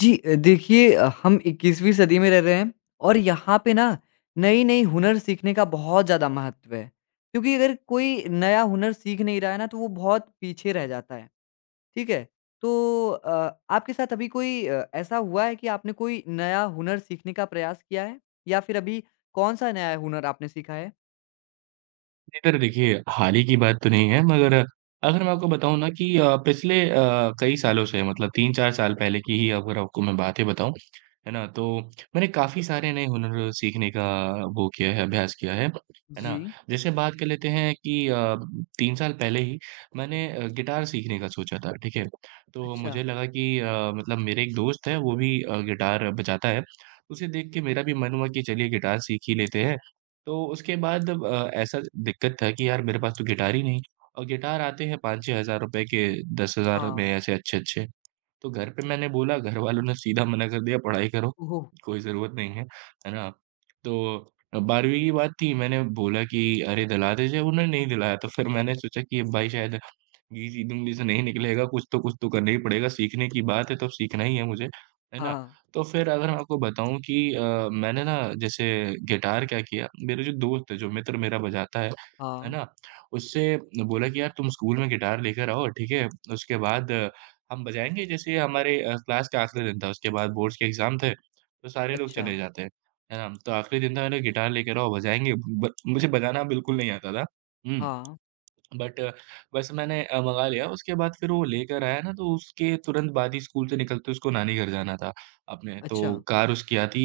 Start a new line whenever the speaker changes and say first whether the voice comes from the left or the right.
left: जी, देखिए हम 21वीं सदी में रह रहे हैं और यहाँ पे ना नई-नई हुनर सीखने का बहुत ज़्यादा महत्व है। क्योंकि अगर कोई नया हुनर सीख नहीं रहा है ना तो वो बहुत पीछे रह जाता है, ठीक है? तो आपके साथ अभी कोई ऐसा हुआ है कि आपने कोई नया हुनर सीखने का प्रयास किया है? या फिर अभी कौन-सा नया हुनर आपने सीखा है?
right: नहीं तर देखिए, हाल ही की बात तो नहीं है मगर अगर मैं आपको बताऊँ ना कि पिछले कई सालों से मतलब 3-4 साल पहले की ही अगर आपको मैं बातें बताऊँ, है ना? तो मैंने काफ़ी सारे नए हुनर सीखने का वो किया है, अभ्यास किया है ना?
left: जी।
right: जैसे बात कर लेते हैं कि 3 साल पहले ही मैंने गिटार सीखने का सोचा था, ठीक है? तो
left: अच्छा।
right: मुझे लगा कि मतलब मेरे एक दोस्त है, वो भी गिटार बजाता है। उसे देख के मेरा भी मन हुआ कि चलिए गिटार सीख ही लेते हैं। तो उसके बाद ऐसा दिक्कत था कि यार मेरे पास तो गिटार ही नहीं और गिटार आते हैं 5-6 हज़ार रुपए के, 10 हज़ार में
left: हाँ।
right: ऐसे अच्छे-अच्छे। तो घर पे मैंने बोला, घर वालों ने सीधा मना कर दिया, "पढ़ाई करो,
left: ओह!
right: कोई ज़रूरत नहीं है।" है ना? तो 12वीं की बात थी, मैंने बोला कि, "अरे! दिला दीजिए।" उन्होंने नहीं दिलाया, तो फिर मैंने सोचा कि ये भाई शायद जी, जी, ज़िंदगी से नहीं निकलेगा, कुछ तो करना ही पड़ेगा, सीखने की बात है तो अब सीखना ही है मुझे, है ना?
left: हाँ।
right: तो फिर अगर मैं आपको बताऊँ कि मैंने ना जैसे गिटार क्या किया, मेरे जो दोस्त है, जो मित्र मेरा बजाता है
left: हाँ।
right: ना? उससे बोला कि यार तुम स्कूल में गिटार लेकर आओ, ठीक है? उसके बाद हम बजाएँगे जैसे हमारे क्लास का आखिरी दिन था, उसके बाद बोर्ड्स के एग्ज़ाम थे, तो सारे लोग
left: अच्छा।
right: चले जाते हैं, है ना? तो आखिरी दिन था मैंने गिटार लेकर आओ बजाएँगे, ब मुझे बजाना बिल्कुल नहीं आता था। हुँ।
left: हाँ।
right: बट अ, बस मैंने मँगा लिया, उसके बाद फिर वो लेकर आया ना तो उसके तुरंत बाद ही स्कूल से निकलते उसको नानी घर जाना था अपने,
left: अच्छा।
right: तो कार उसकी आती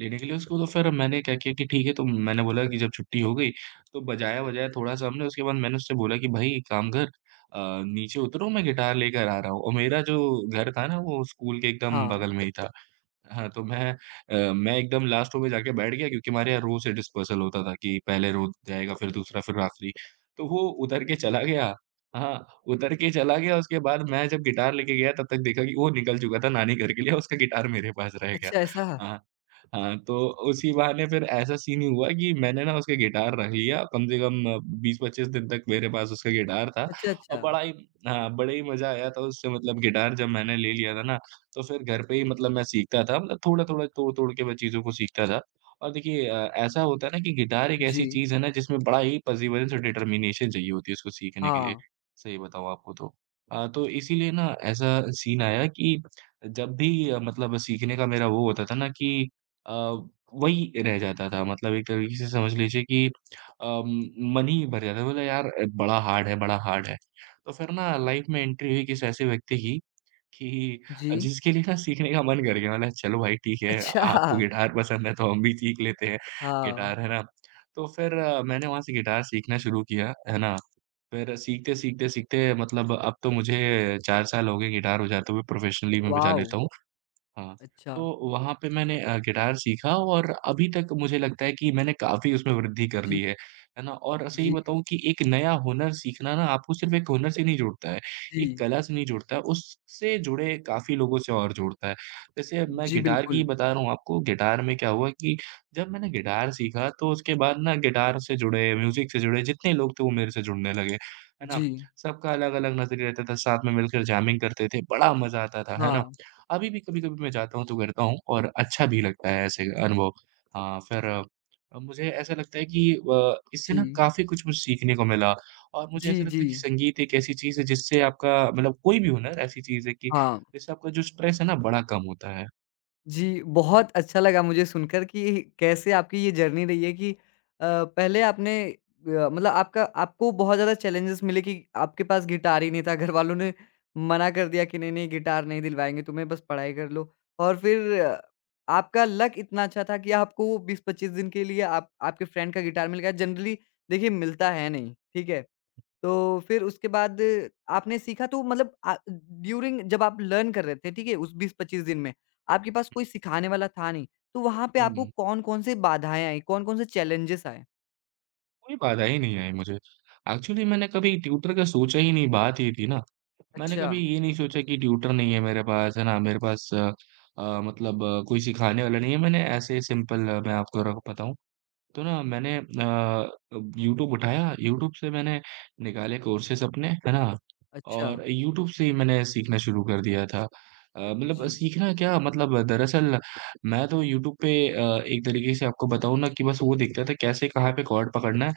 right: लेने के लिए उसको तो फिर मैंने क्या किया कि ठीक है, तो मैंने बोला कि जब छुट्टी हो गई तो बजाया-वजाया थोड़ा-सा हमने, उसके बाद मैंने उससे बोला कि भाई एक काम कर अ, नीचे उतरो मैं गिटार लेकर आ रहा हूँ और मेरा जो घर था ना वो स्कूल के एकदम
left: हाँ।
right: बगल में ही था, हाँ, तो मैं एकदम लास्ट रो में जाके बैठ गया क्योंकि हमारे यहाँ रो से डिस्पर्सल होता था कि पहले रो जाएगा, फिर दूसरा, फिर आखिरी। तो वो उतर के चला गया, हाँ, उतर के चला गया, उसके बाद मैं जब गिटार लेके गया तब तक देखा कि वो निकल चुका था नानी घर के लिए, उसका गिटार मेरे पास रह गया।
left: अच्छा ऐसा?
right: हाँ, हाँ, तो उसी बहाने फिर ऐसा सीन ही हुआ कि मैंने ना उसका गिटार रख लिया, कम से कम 20-25 दिन तक मेरे पास उसका गिटार था
left: अच्छा, अच्छा।
right: और बड़ा ही, हाँ, बड़ा ही मज़ा आया था उससे, मतलब गिटार जब मैंने ले लिया था ना, तो फिर घर पे ही मतलब मैं सीखता था, मतलब थोड़ा-थोड़ा, तोड़-तोड़ के मैं चीज़ों को सीखता था और देखिए ऐसा होता है ना कि गिटार एक
left: जी।
right: ऐसी चीज़ है ना जिसमें बड़ा ही पर्सेवरेंस और डिटर्मिनेशन चाहिए होती है उसको सीखने के लिए,
left: हाँ।
right: सही बताऊँ आपको तो। तो इसीलिए ना ऐसा सीन आया कि जब भी मतलब सीखने का मेरा वो होता था ना कि अ, वही रह जाता था मतलब एक तरीके से समझ लीजिए कि अम, मन ही भर जाता था, बोला यार बड़ा हार्ड है, बड़ा हार्ड है। तो फिर ना लाइफ में एंट्री हुई किसी ऐसे व्यक्ति की
left: जी।
right: कि जिसके लिए ना सीखने का मन कर गया, बोला चलो भाई ठीक है, आपको
left: अच्छा!
right: गिटार पसंद है तो हम भी सीख लेते हैं
left: हाँ।
right: गिटार, है ना? तो फिर मैंने वहाँ से गिटार सीखना शुरू किया, है ना? फिर सीखते, सीखते, सीखते मतलब अब तो मुझे 4 साल हो गए गिटार बजाते हुए, प्रोफ़ेशनली मैं बजा
left: वॉव!
right: लेता हूँ। हाँ,
left: अच्छा।
right: तो वहाँ पे मैंने गिटार सीखा और अभी तक मुझे लगता है कि मैंने काफ़ी उसमें वृद्धि कर
left: जी,
right: ली है ना? और सही
left: जी।
right: बताऊँ कि एक नया हुनर सीखना ना आपको सिर्फ़ एक हुनर से नहीं जोड़ता है, एक
left: जी,
right: कला से नहीं जोड़ता है, उससे जुड़े काफ़ी लोगों से और जोड़ता है। जैसे मैं
left: जी,
right: गिटार की
left: बिल्कुल।
right: बता रहा हूँ आपको, गिटार में क्या हुआ कि जब मैंने गिटार सीखा तो उसके बाद ना गिटार से जुड़े, म्यूज़िक से जुड़े जितने लोग थे वो मेरे से जुड़ने लगे, है ना?
left: जी।
right: सबका अलग-अलग नज़रिया रहता था, साथ में मिलकर जैमिंग करते थे, बड़ा मज़ा आता था, है ना?
left: हाँ।
right: अभी भी कभी-कभी मैं जाता हूँ तो करता हूँ और अच्छा भी लगता है ऐसे अनुभव। हाँ, फिर मुझे ऐसा लगता है कि इससे ना
left: जी,
right: काफ़ी कुछ मुझे सीखने को मिला और मुझे
left: जी।
right: ऐसा लगता
left: जी।
right: है कि संगीत एक ऐसी चीज़ है जिससे आपका मतलब कोई भी हुनर ऐसी चीज़ है कि
left: हाँ।
right: जिससे आपका जो स्ट्रेस है ना बड़ा कम होता है।
left: जी, बहुत अच्छा लगा मुझे सुनकर कि कैसे आपकी ये जर्नी रही है कि पहले आपने मतलब आपका आपको बहुत ज़्यादा चैलेंजेस मिले कि आपके पास गिटार ही नहीं था, घर वालों ने मना कर दिया कि नहीं, नहीं गिटार नहीं दिलवाएँगे तुम्हें, बस पढ़ाई कर लो। और फिर आपका लक इतना अच्छा था कि आपको 20-25 दिन के लिए आप आपके फ्रेंड का गिटार मिल गया। जनरली देखिए मिलता है नहीं, ठीक है? तो फिर उसके बाद आपने सीखा तो मतलब ड्यूरिंग जब आप लर्न कर रहे थे, ठीक है? उस 20-25 दिन में, आपके पास कोई सिखाने वाला था नहीं, तो वहाँ पे आपको
right: हुँ,
left: कौन-कौन से बाधाएँ आई, कौन-कौन से चैलेंजेस आए?
right: कोई बाधा ही नहीं आई मुझे। एक्चुअली मैंने कभी ट्यूटर का सोचा ही नहीं, बात ये थी ना। मैंने
left: अच्छा,
right: कभी ये नहीं सोचा कि ट्यूटर नहीं है मेरे पास, है ना? मेरे पास कोई सिखाने वाला नहीं है। मैंने ऐसे सिंपल मैं आपको र बताऊँ तो ना मैंने यूट्यूब उठाया, यूट्यूब से मैंने निकाले कोर्सेज़ अपने, है ना?
left: अच्छा।
right: और यूट्यूब से ही मैंने सीखना शुरू कर दिया था। मतलब
left: जी।
right: सीखना क्या मतलब दरअसल मैं तो यूट्यूब पे एक तरीके से आपको बताऊँ ना कि बस वो देखता था कैसे कहाँ पे कॉर्ड पकड़ना है।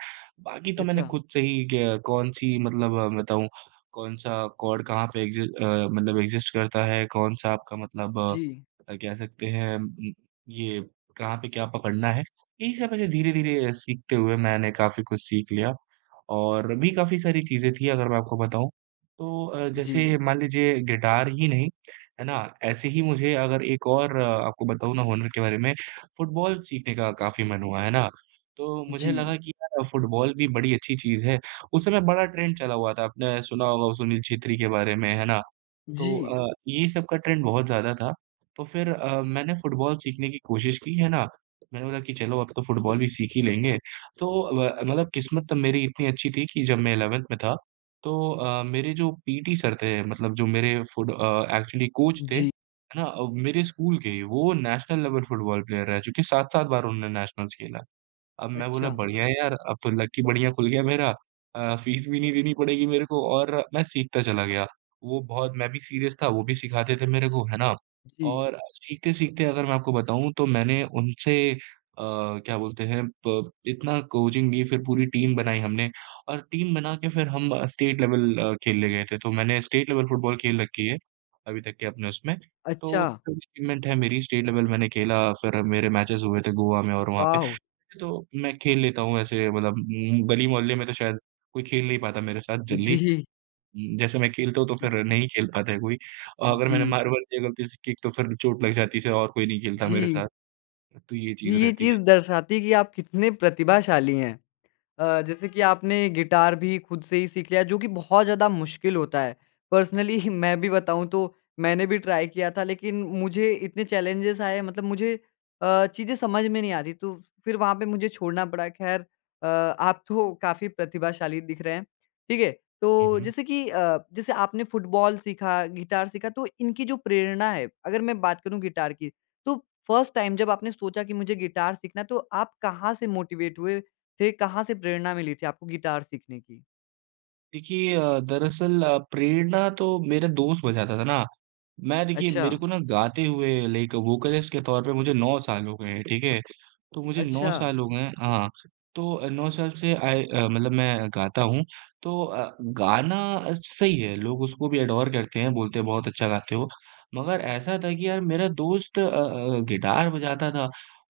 right: बाकी तो मैंने
left: अच्छा।
right: खुद से ही क्या कौन-सी मतलब बताऊँ कौन-सा कॉर्ड कहाँ पे मतलब एग्ज़िस्ट करता है, कौन-सा आपका मतलब
left: जी,
right: कह सकते हैं ये कहाँ पे क्या पकड़ना है। यही सब ऐसे धीरे-धीरे सीखते हुए मैंने काफ़ी कुछ सीख लिया और भी काफ़ी सारी चीज़ें थी अगर मैं आपको बताऊँ। तो जैसे
left: जी,
right: मान लीजिए गिटार ही नहीं, है ना? ऐसे ही मुझे अगर एक और आपको बताऊँ ना हुनर के बारे में, फुटबॉल सीखने का काफ़ी मन हुआ, है ना? तो मुझे
left: जी,
right: लगा कि यार फुटबॉल भी बड़ी अच्छी चीज़ है। उस समय बड़ा ट्रेंड चला हुआ था, आपने सुना होगा सुनील छेत्री के बारे में, है ना? तो
left: जी,
right: ये सब का ट्रेंड बहुत ज़्यादा था, तो फिर मैंने फुटबॉल सीखने की कोशिश की, है ना? मैंने बोला कि चलो अब तो फुटबॉल भी सीख ही लेंगे। तो व मतलब किस्मत तब मेरी इतनी अच्छी थी कि जब मैं 11th में था, तो मेरे जो पीटी सर थे, मतलब जो मेरे एक्चुअली कोच थे,
left: जी।
right: है ना? मेरे स्कूल के ही, वो नेशनल लेवल फुटबॉल प्लेयर रह चुके, 7-7 बार उन्होंने नेशनल्स खेला। अब मैं बोला
left: अच्छा।
right: बढ़िया है यार, अब तो लकी बढ़िया खुल गया मेरा, फ़ीस भी नहीं देनी पड़ेगी मेरे को और मैं सीखता चला गया। वो बहुत मैं भी सीरियस था, वो भी सिखाते थे मेरे को, है ना?
left: जी।
right: और सीखते-सीखते अगर मैं आपको बताऊँ तो मैंने उनसे क्या बोलते हैं प इतना कोचिंग ली फिर पूरी टीम बनाई हमने और टीम बना के फिर हम स्टेट लेवल खेलने गए थे। तो मैंने स्टेट लेवल फुटबॉल खेल रखी है, अभी तक के अपने उसमें। तो
left: अच्छा।
right: उसमें अचीवमेंट है मेरी स्टेट लेवल मैंने खेला, फिर मेरे मैचेज़ हुए थे गोवा में और वहाँ
left: वॉव!
right: तो मैं खेल लेता हूँ ऐसे मतलब गली मोहल्ले में तो शायद कोई खेल नहीं पाता मेरे साथ जल्दी।
left: जी,
right: जैसे मैं खेलता हूँ तो फिर
left: जी,
right: नहीं खेल पाता है कोई। और अगर मैंने
left: जी,
right: मार्बल लिया गलती से किक तो फिर चोट लग जाती है और कोई नहीं खेलता मेरे साथ।
left: जी।
right: तो ये चीज़
left: ये
right: रहती
left: चीज़
right: है।
left: दर्शाती है कि आप कितने प्रतिभाशाली हैं। जैसे कि आपने गिटार भी खुद से ही सीख लिया जो कि बहुत ज़्यादा मुश्किल होता है। पर्सनली मैं भी बताऊँ तो मैंने भी ट्राई किया था लेकिन मुझे इतने चैलेंजेस आए मतलब मुझे चीज़ें समझ में नहीं आती तो फिर वहाँ पे मुझे छोड़ना पड़ा। ख़ैर आप तो काफ़ी प्रतिभाशाली दिख रहे हैं। ठीक है? तो
right: हुँ, हुँ।
left: जैसे कि जैसे आपने फुटबॉल सीखा, गिटार सीखा तो इनकी जो प्रेरणा है अगर मैं बात करूँ गिटार की, तो फर्स्ट टाइम जब आपने सोचा कि मुझे गिटार सीखना है तो आप कहाँ से मोटिवेट हुए? फिर कहाँ से प्रेरणा मिली थी आपको गिटार सीखने की?
right: देखिए दरअसल प्रेरणा तो मेरा दोस्त बजाता था ना मैं देखिए
left: अच्छा,
right: मेरे को ना गाते हुए लाइक वोकलिस्ट के तौर पे मुझे 9 साल हो गए हैं, ठीक है? तो मुझे 9
left: अच्छा।
right: साल हो गए हैं हाँ। तो 9 साल से आए मतलब मैं गाता हूँ। तो गाना सही है, लोग उसको भी एडोर करते हैं, बोलते हैं बहुत अच्छा गाते हो। मगर ऐसा था कि यार मेरा दोस्त गिटार बजाता था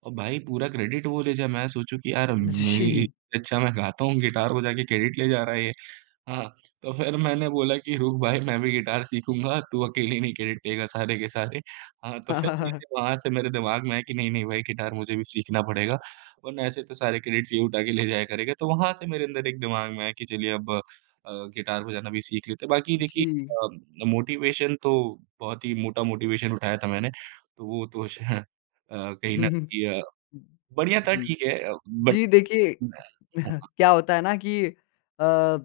right: और भाई पूरा क्रेडिट वो ले जाए। मैं सोचूँ कि यार मेरी
left: जी।
right: अच्छा मैं गाता हूँ, गिटार बजा के क्रेडिट ले जा रहा है ये। हाँ, तो फिर मैंने बोला कि रुक भाई मैं भी गिटार सीखूँगा, तू अकेले नहीं खेलेगा सारे के सारे। हाँ, तो फिर मैंने वहाँ से मेरे दिमाग में आया कि नहीं, नहीं भाई गिटार मुझे भी सीखना पड़ेगा, वरना ऐसे तो सारे क्रेडिट्स ये उठा के ले जाया करेगा। तो वहाँ से मेरे अंदर एक दिमाग में आया कि चलिए अब गिटार बजाना भी सीख लेते हैं। बाकी देखिए
left: जी।
right: मोटिवेशन तो बहुत ही मोटा मोटिवेशन उठाया था मैंने, तो वो तो कहीं न कहीं बढ़िया था
left: जी।
right: ठीक है बट
left: जी, देखिए।
right: हाँ, हाँ।
left: क्या होता है ना कि अ,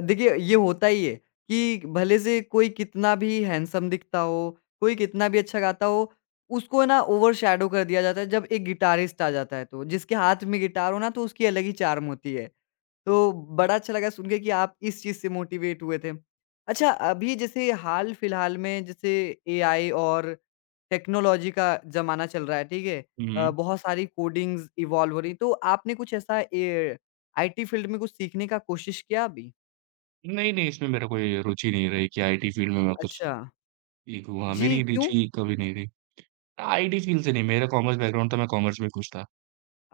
left: देखिए ये होता ही है कि भले से कोई कितना भी हैंडसम दिखता हो, कोई कितना भी अच्छा गाता हो, उसको ना ओवरशैडो कर दिया जाता है जब एक गिटारिस्ट आ जाता है तो। जिसके हाथ में गिटार हो ना तो उसकी अलग ही चार्म होती है। तो बड़ा अच्छा लगा सुन के कि आप इस चीज़ से मोटिवेट हुए थे। अच्छा, अभी जैसे हाल-फिलहाल में जैसे एआई और टेक्नोलॉजी का ज़माना चल रहा है, ठीक है?
right: हुँ, हुँ।
left: बहुत सारी कोडिंग्स इवॉल्व हो रही हैं, तो आपने कुछ ऐसा ए आईटी फील्ड में कुछ सीखने का कोशिश किया अभी?
right: नहीं, नहीं, इसमें मेरा कोई रुचि नहीं रही कि आईटी फ़ील्ड में मैं कुछ
left: अच्छा।
right: सीखूँ, हाँ,
left: जी,
right: मेरी
left: क्यों?
right: रुचि कभी नहीं रही। आईटी फ़ील्ड से नहीं, मेरा कॉमर्स बैकग्राउंड था, मैं कॉमर्स में खुश था।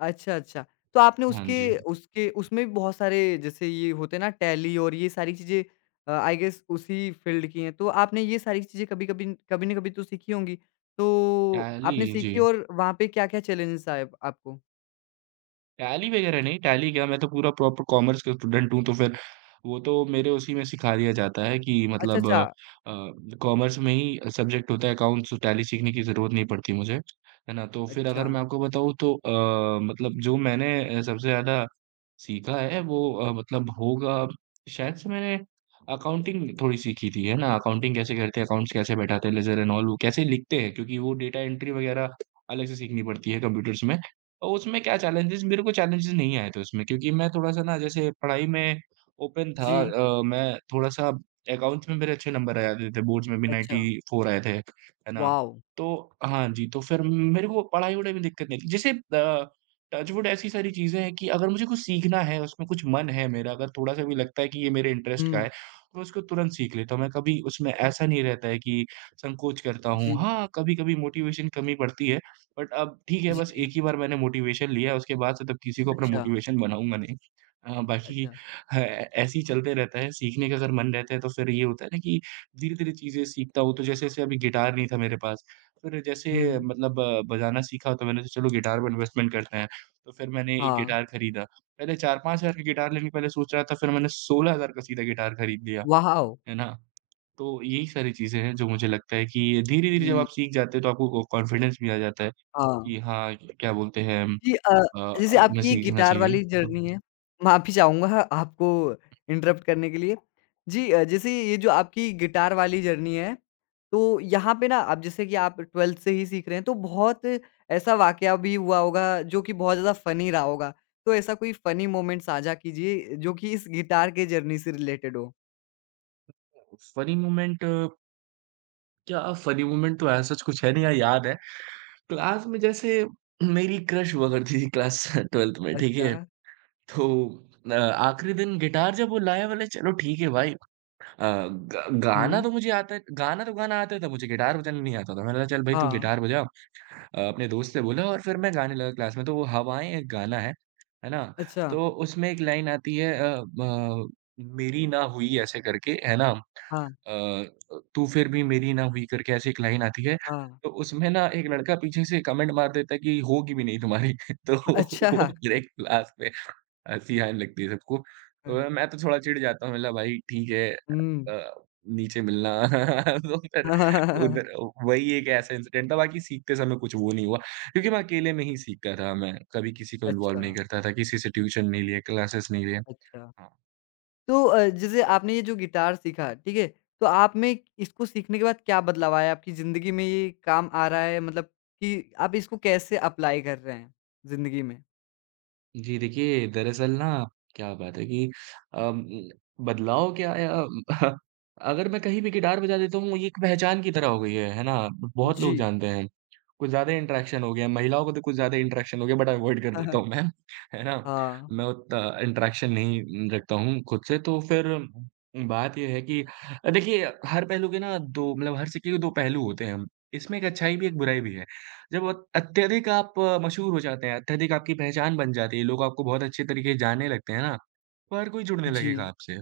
left: अच्छा, अच्छा। तो आपने
right: हाँ
left: उसके उसके उसमें भी बहुत सारे जैसे ये होते हैं ना टैली और ये सारी चीज़ें आई गेस उसी फ़ील्ड की हैं। तो आपने ये सारी चीज़ें कभी-कभी कभी न कभी तो सीखी होंगी। तो
right: टैली
left: आपने
right: जी।
left: सीखी और वहाँ पे क्या-क्या चैलेंजेस आए आपको?
right: टैली वगैरह नहीं, टैली क्या मैं तो पूरा प्रॉपर कॉमर्स का स्टूडेंट हूँ, तो फिर वो तो मेरे उसी में सिखा दिया जाता है कि
left: अच्छा,
right: मतलब
left: अच्छा।
right: कॉमर्स में ही सब्जेक्ट होता है अकाउंट्स, तो टैली सीखने की ज़रूरत नहीं पड़ती मुझे, है ना? तो फिर
left: अच्छा।
right: अगर मैं आपको बताऊँ तो मतलब जो मैंने सबसे ज़्यादा सीखा है वो मतलब होगा शायद से मैंने अकाउंटिंग थोड़ी सीखी थी, है ना? अकाउंटिंग कैसे करते हैं, अकाउंट्स कैसे बैठाते हैं, लेजर एंड ऑल, वो कैसे लिखते हैं क्योंकि वो डेटा एंट्री वगैरह अलग से सीखनी पड़ती है कंप्यूटर्स में। तो उसमें क्या चैलेंजेस मेरे को चैलेंजेस नहीं आए थे उसमें क्योंकि मैं थोड़ा-सा ना जैसे पढ़ाई में ओपन था
left: जी।
right: मैं थोड़ा-सा अकाउंट्स में मेरे अच्छे नंबर आ जाते थे, बोर्ड्स में भी
left: अच्छा।
right: 94 आए थे, है ना?
left: वॉव!
right: तो हाँ जी, तो फिर मेरे को पढ़ाई-वढ़ाई में दिक्कत नहीं थी। जैसे टचवुड ऐसी सारी चीज़ें हैं कि अगर मुझे कुछ सीखना है, उसमें कुछ मन है मेरा, अगर थोड़ा-सा भी लगता है कि ये मेरे
left: हुँ।
right: इंटरेस्ट का है, तो मैं उसको तुरंत सीख लेता हूँ। मैं कभी उसमें ऐसा नहीं रहता है कि संकोच करता हूँ।
left: जी,
right: हाँ, कभी-कभी मोटिवेशन कमी पड़ती है। बट अब ठीक है बस
left: जी।
right: एक ही बार मैंने मोटिवेशन लिया है, उसके बाद से तब किसी को अपना
left: अच्छा,
right: मोटिवेशन बनाऊँगा नहीं। बाकी
left: अच्छा।
right: ह ऐसे ही चलते रहता है, सीखने का अगर मन रहता है तो फिर ये होता है ना कि धीरे-धीरे चीज़ें सीखता हूँ, तो जैसे-जैसे अभी गिटार नहीं था मेरे पास, फिर जैसे
left: हुँ।
right: मतलब बजाना सीखा तो मैंने सोचा चलो गिटार में इन्वेस्टमेंट करते हैं, तो फिर मैंने एक
left: हाँ।
right: गिटार खरीदा। पहले 4-5 हज़ार का गिटार लेने पहले सोच रहा था फिर मैंने 16,000 का सीधा गिटार खरीद लिया,
left: वॉव!
right: है ना? तो यही सारी चीज़ें हैं जो मुझे लगता है कि धीरे-धीरे जब
left: जी।
right: आप सीख जाते हो तो आपको कॉन्फिडेंस भी आ जाता है।
left: हाँ।
right: कि हाँ, क्या बोलते हैं
left: जी,
right: अ,
left: जैसे
right: हमें
left: आपकी ये
right: सीखना
left: गिटार
right: चाहिए।
left: वाली जर्नी है, माफ़ी चाहूँगा आपको इंटरप्ट करने के लिए। जी, जैसे ये जो आपकी गिटार वाली जर्नी है, तो यहाँ पे ना आप जैसे कि आप 12th से ही सीख रहे हैं, तो बहुत ऐसा वाक़या भी हुआ होगा जो कि बहुत ज़्यादा फ़नी रहा होगा। तो ऐसा कोई फ़नी मोमेंट साझा कीजिए जो कि इस गिटार के जर्नी से रिलेटेड हो?
right: फ़नी मोमेंट क्या फ़नी मोमेंट तो ऐसा सच कुछ है नहीं, हाँ, याद है। क्लास में जैसे मेरी क्रश हुआ करती थी क्लास 12th में, ठीक
left: अच्छा।
right: है? तो आखिरी दिन गिटार जब वो लाया बोले चलो ठीक है भाई ग गाना
left: हुँ।
right: तो मुझे आता है गाना तो गाना आता था मुझे गिटार बजाना नहीं आता था। मैंने बोला चल भाई तू
left: हाँ।
right: गिटार बजा अपने दोस्त से बोला और फिर मैं गाने लगा क्लास में। तो वो हवाएं एक गाना है ना?
left: अच्छा।
right: तो उसमें एक लाइन आती है ब मेरी ना हुई ऐसे करके, है ना?
left: हाँ,
right: अ, तू फिर भी मेरी ना हुई करके ऐसे एक लाइन आती है।
left: हाँ।
right: तो उसमें ना एक लड़का पीछे से कमेंट मार देता है कि होगी भी नहीं तुम्हारी। तो
left: अच्छा।
right: वो मेरे क्लास में हँसी आने लगती है सबको। मैं तो थोड़ा चिढ़ जाता हूँ मतलब भाई ठीक है
left: हुँ।
right: अ, नीचे मिलना तो फिर उधर वही एक ऐसा इंसिडेंट था बाकी सीखते समय कुछ वो नहीं हुआ। क्योंकि मैं अकेले में ही सीखता था मैं, कभी किसी को इन्वॉल्व
left: अच्छा।
right: नहीं करता था, किसी से ट्यूशन नहीं लिए, क्लासेस नहीं लिए।
left: अच्छा।
right: हाँ।
left: तो जैसे आपने ये जो गिटार सीखा, ठीक है? तो आप में इसको सीखने के बाद क्या बदलाव आया? आपकी ज़िंदगी में ये काम आ रहा है मतलब कि आप इसको कैसे अप्लाई कर रहे हैं ज़िंदगी में?
right: जी, देखिए दरअसल ना क्या बात है कि अम, बदलाव क्या आया अगर मैं कहीं भी गिटार बजा देता हूँ, ये एक पहचान की तरह हो गई है ना? बहुत
left: जी।
right: लोग जानते हैं। कुछ ज़्यादा इंटरैक्शन हो गया, महिलाओं को तो कुछ ज़्यादा इंटरैक्शन हो गया बट अवॉइड कर देता हूँ मैं, है ना?
left: हाँ।
right: मैं उतना इंटरैक्शन नहीं रखता हूँ खुद से तो फिर बात ये है कि देखिए हर पहलू के ना 2 मतलब हर सिक्के के 2 पहलू होते हैं। इसमें एक अच्छाई भी, एक बुराई भी है। जब अत अत्यधिक आप मशहूर हो जाते हैं, अत्यधिक आपकी पहचान बन जाती है, लोग आपको बहुत अच्छे तरीके से जानने लगते हैं ना, तो हर कोई जुड़ने लगेगा
left: जी,
right: आपसे।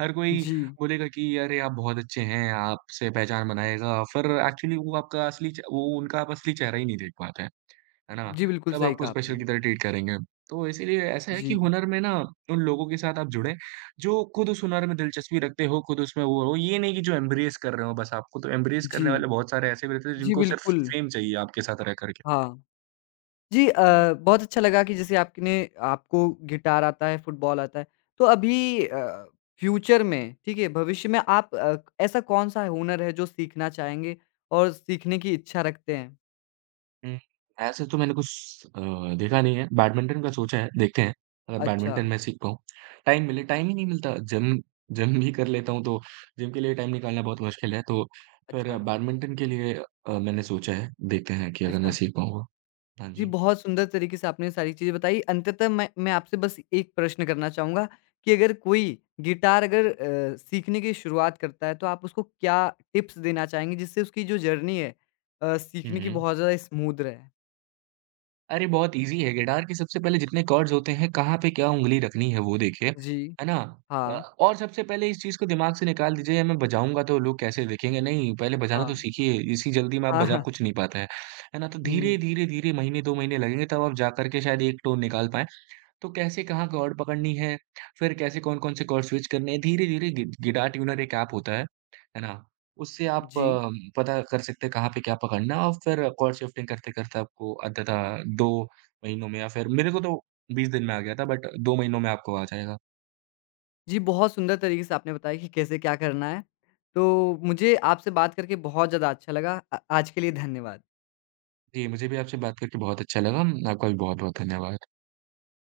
right: हर कोई
left: जी।
right: बोलेगा कि अरे आप बहुत अच्छे हैं, आपसे पहचान बनाएगा, फिर एक्चुअली वो आपका असली च वो उनका आप असली चेहरा ही नहीं देख पाते हैं, है ना?
left: जी, बिल्कुल
right: सब
left: सही
right: आपको
left: कहा
right: स्पेशल
left: आपने।
right: की तरह ट्रीट करेंगे। तो इसीलिए ऐसा है कि
left: जी,
right: हुनर में ना उन लोगों के साथ आप जुड़ें, जो खुद उस हुनर में दिलचस्पी रखते हो, खुद उसमें वो हो, ये नहीं कि जो एम्ब्रेस कर रहे हो बस आपको, तो एम्ब्रेस
left: जी।
right: करने वाले बहुत सारे ऐसे भी रहते हैं
left: जी,
right: जिनको सिर्फ
left: बिल्कुल।
right: फेम चाहिए आपके साथ रह कर के।
left: हाँ। जी,
right: हुँ।
left: बहुत अच्छा लगा कि जैसे आपने आपको गिटार आता है, फुटबॉल आता है। तो अभी फ्यूचर में ठीक है, भविष्य में आप ऐसा कौन-सा हुनर है जो सीखना चाहेंगे और सीखने की इच्छा रखते हैं?
right: हुँ, ऐसे तो मैंने कुछ देखा नहीं है, बैडमिंटन का सोचा है, देखते हैं, अगर
left: अच्छा,
right: बैडमिंटन मैं सीख पाऊँ। टाइम मिले टाइम ही नहीं मिलता, जिम जिम भी कर लेता हूँ, तो जिम के लिए टाइम निकालना बहुत मुश्किल है, तो
left: अच्छा,
right: फिर बैडमिंटन के लिए मैंने सोचा है, देखते हैं कि अगर मैं
left: अच्छा।
right: सीख पाऊँगा। हाँ
left: जी,
right: जी।
left: बहुत सुंदर तरीके से आपने सारी चीज़ें बताई। अंततः मैं आपसे बस एक प्रश्न करना चाहूँगा कि अगर कोई गिटार अगर सीखने की शुरुआत करता है, तो आप उसको क्या टिप्स देना चाहेंगे जिससे उसकी जो जर्नी है
right: हुँ,
left: सीखने की
right: हुँ।
left: बहुत ज़्यादा स्मूथ रहे?
right: अरे बहुत ईज़ी है गिटार के सबसे पहले जितने कॉर्ड्स होते हैं, कहाँ पे क्या ऊँगली रखनी है वो देखिए,
left: जी।
right: है ना? अ,
left: हाँ,
right: और सबसे पहले इस चीज़ को दिमाग से निकाल दीजिए मैं बजाऊँगा तो लोग कैसे देखेंगे? नहीं, पहले बजाना तो
left: हाँ।
right: सीखिए, इसी जल्दी में आप
left: हाँ,
right: बजा
left: हाँ।
right: कुछ नहीं पाते हैं, है ना? तो
left: हुँ,
right: धीरे महीने 2 महीने लगेंगे तब आप जा कर के शायद 1 टोन निकाल पाएँ। तो कैसे कहाँ कॉर्ड पकड़नी है, फिर कैसे कौन-कौन से कॉर्ड स्विच करने हैं, धीरे-धीरे गि गिटार ट्यूनर एक ऐप होता है ना? उससे आप
left: जी।
right: पता कर सकते हैं कहाँ पे क्या पकड़ना है और फिर कॉर्ड शिफ्टिंग करते-करते आपको अंततः 2 महीनों में या फिर मेरे को तो 20 दिन में आ गया था बट 2 महीनों में आपको आ जाएगा।
left: जी, बहुत सुंदर तरीके से आपने बताया कि कैसे क्या करना है। तो मुझे आपसे बात करके बहुत ज़्यादा अच्छा लगा। आज के लिए धन्यवाद।
right: जी, मुझे भी आपसे बात करके बहुत अच्छा लगा। आपका भी बहुत-बहुत धन्यवाद।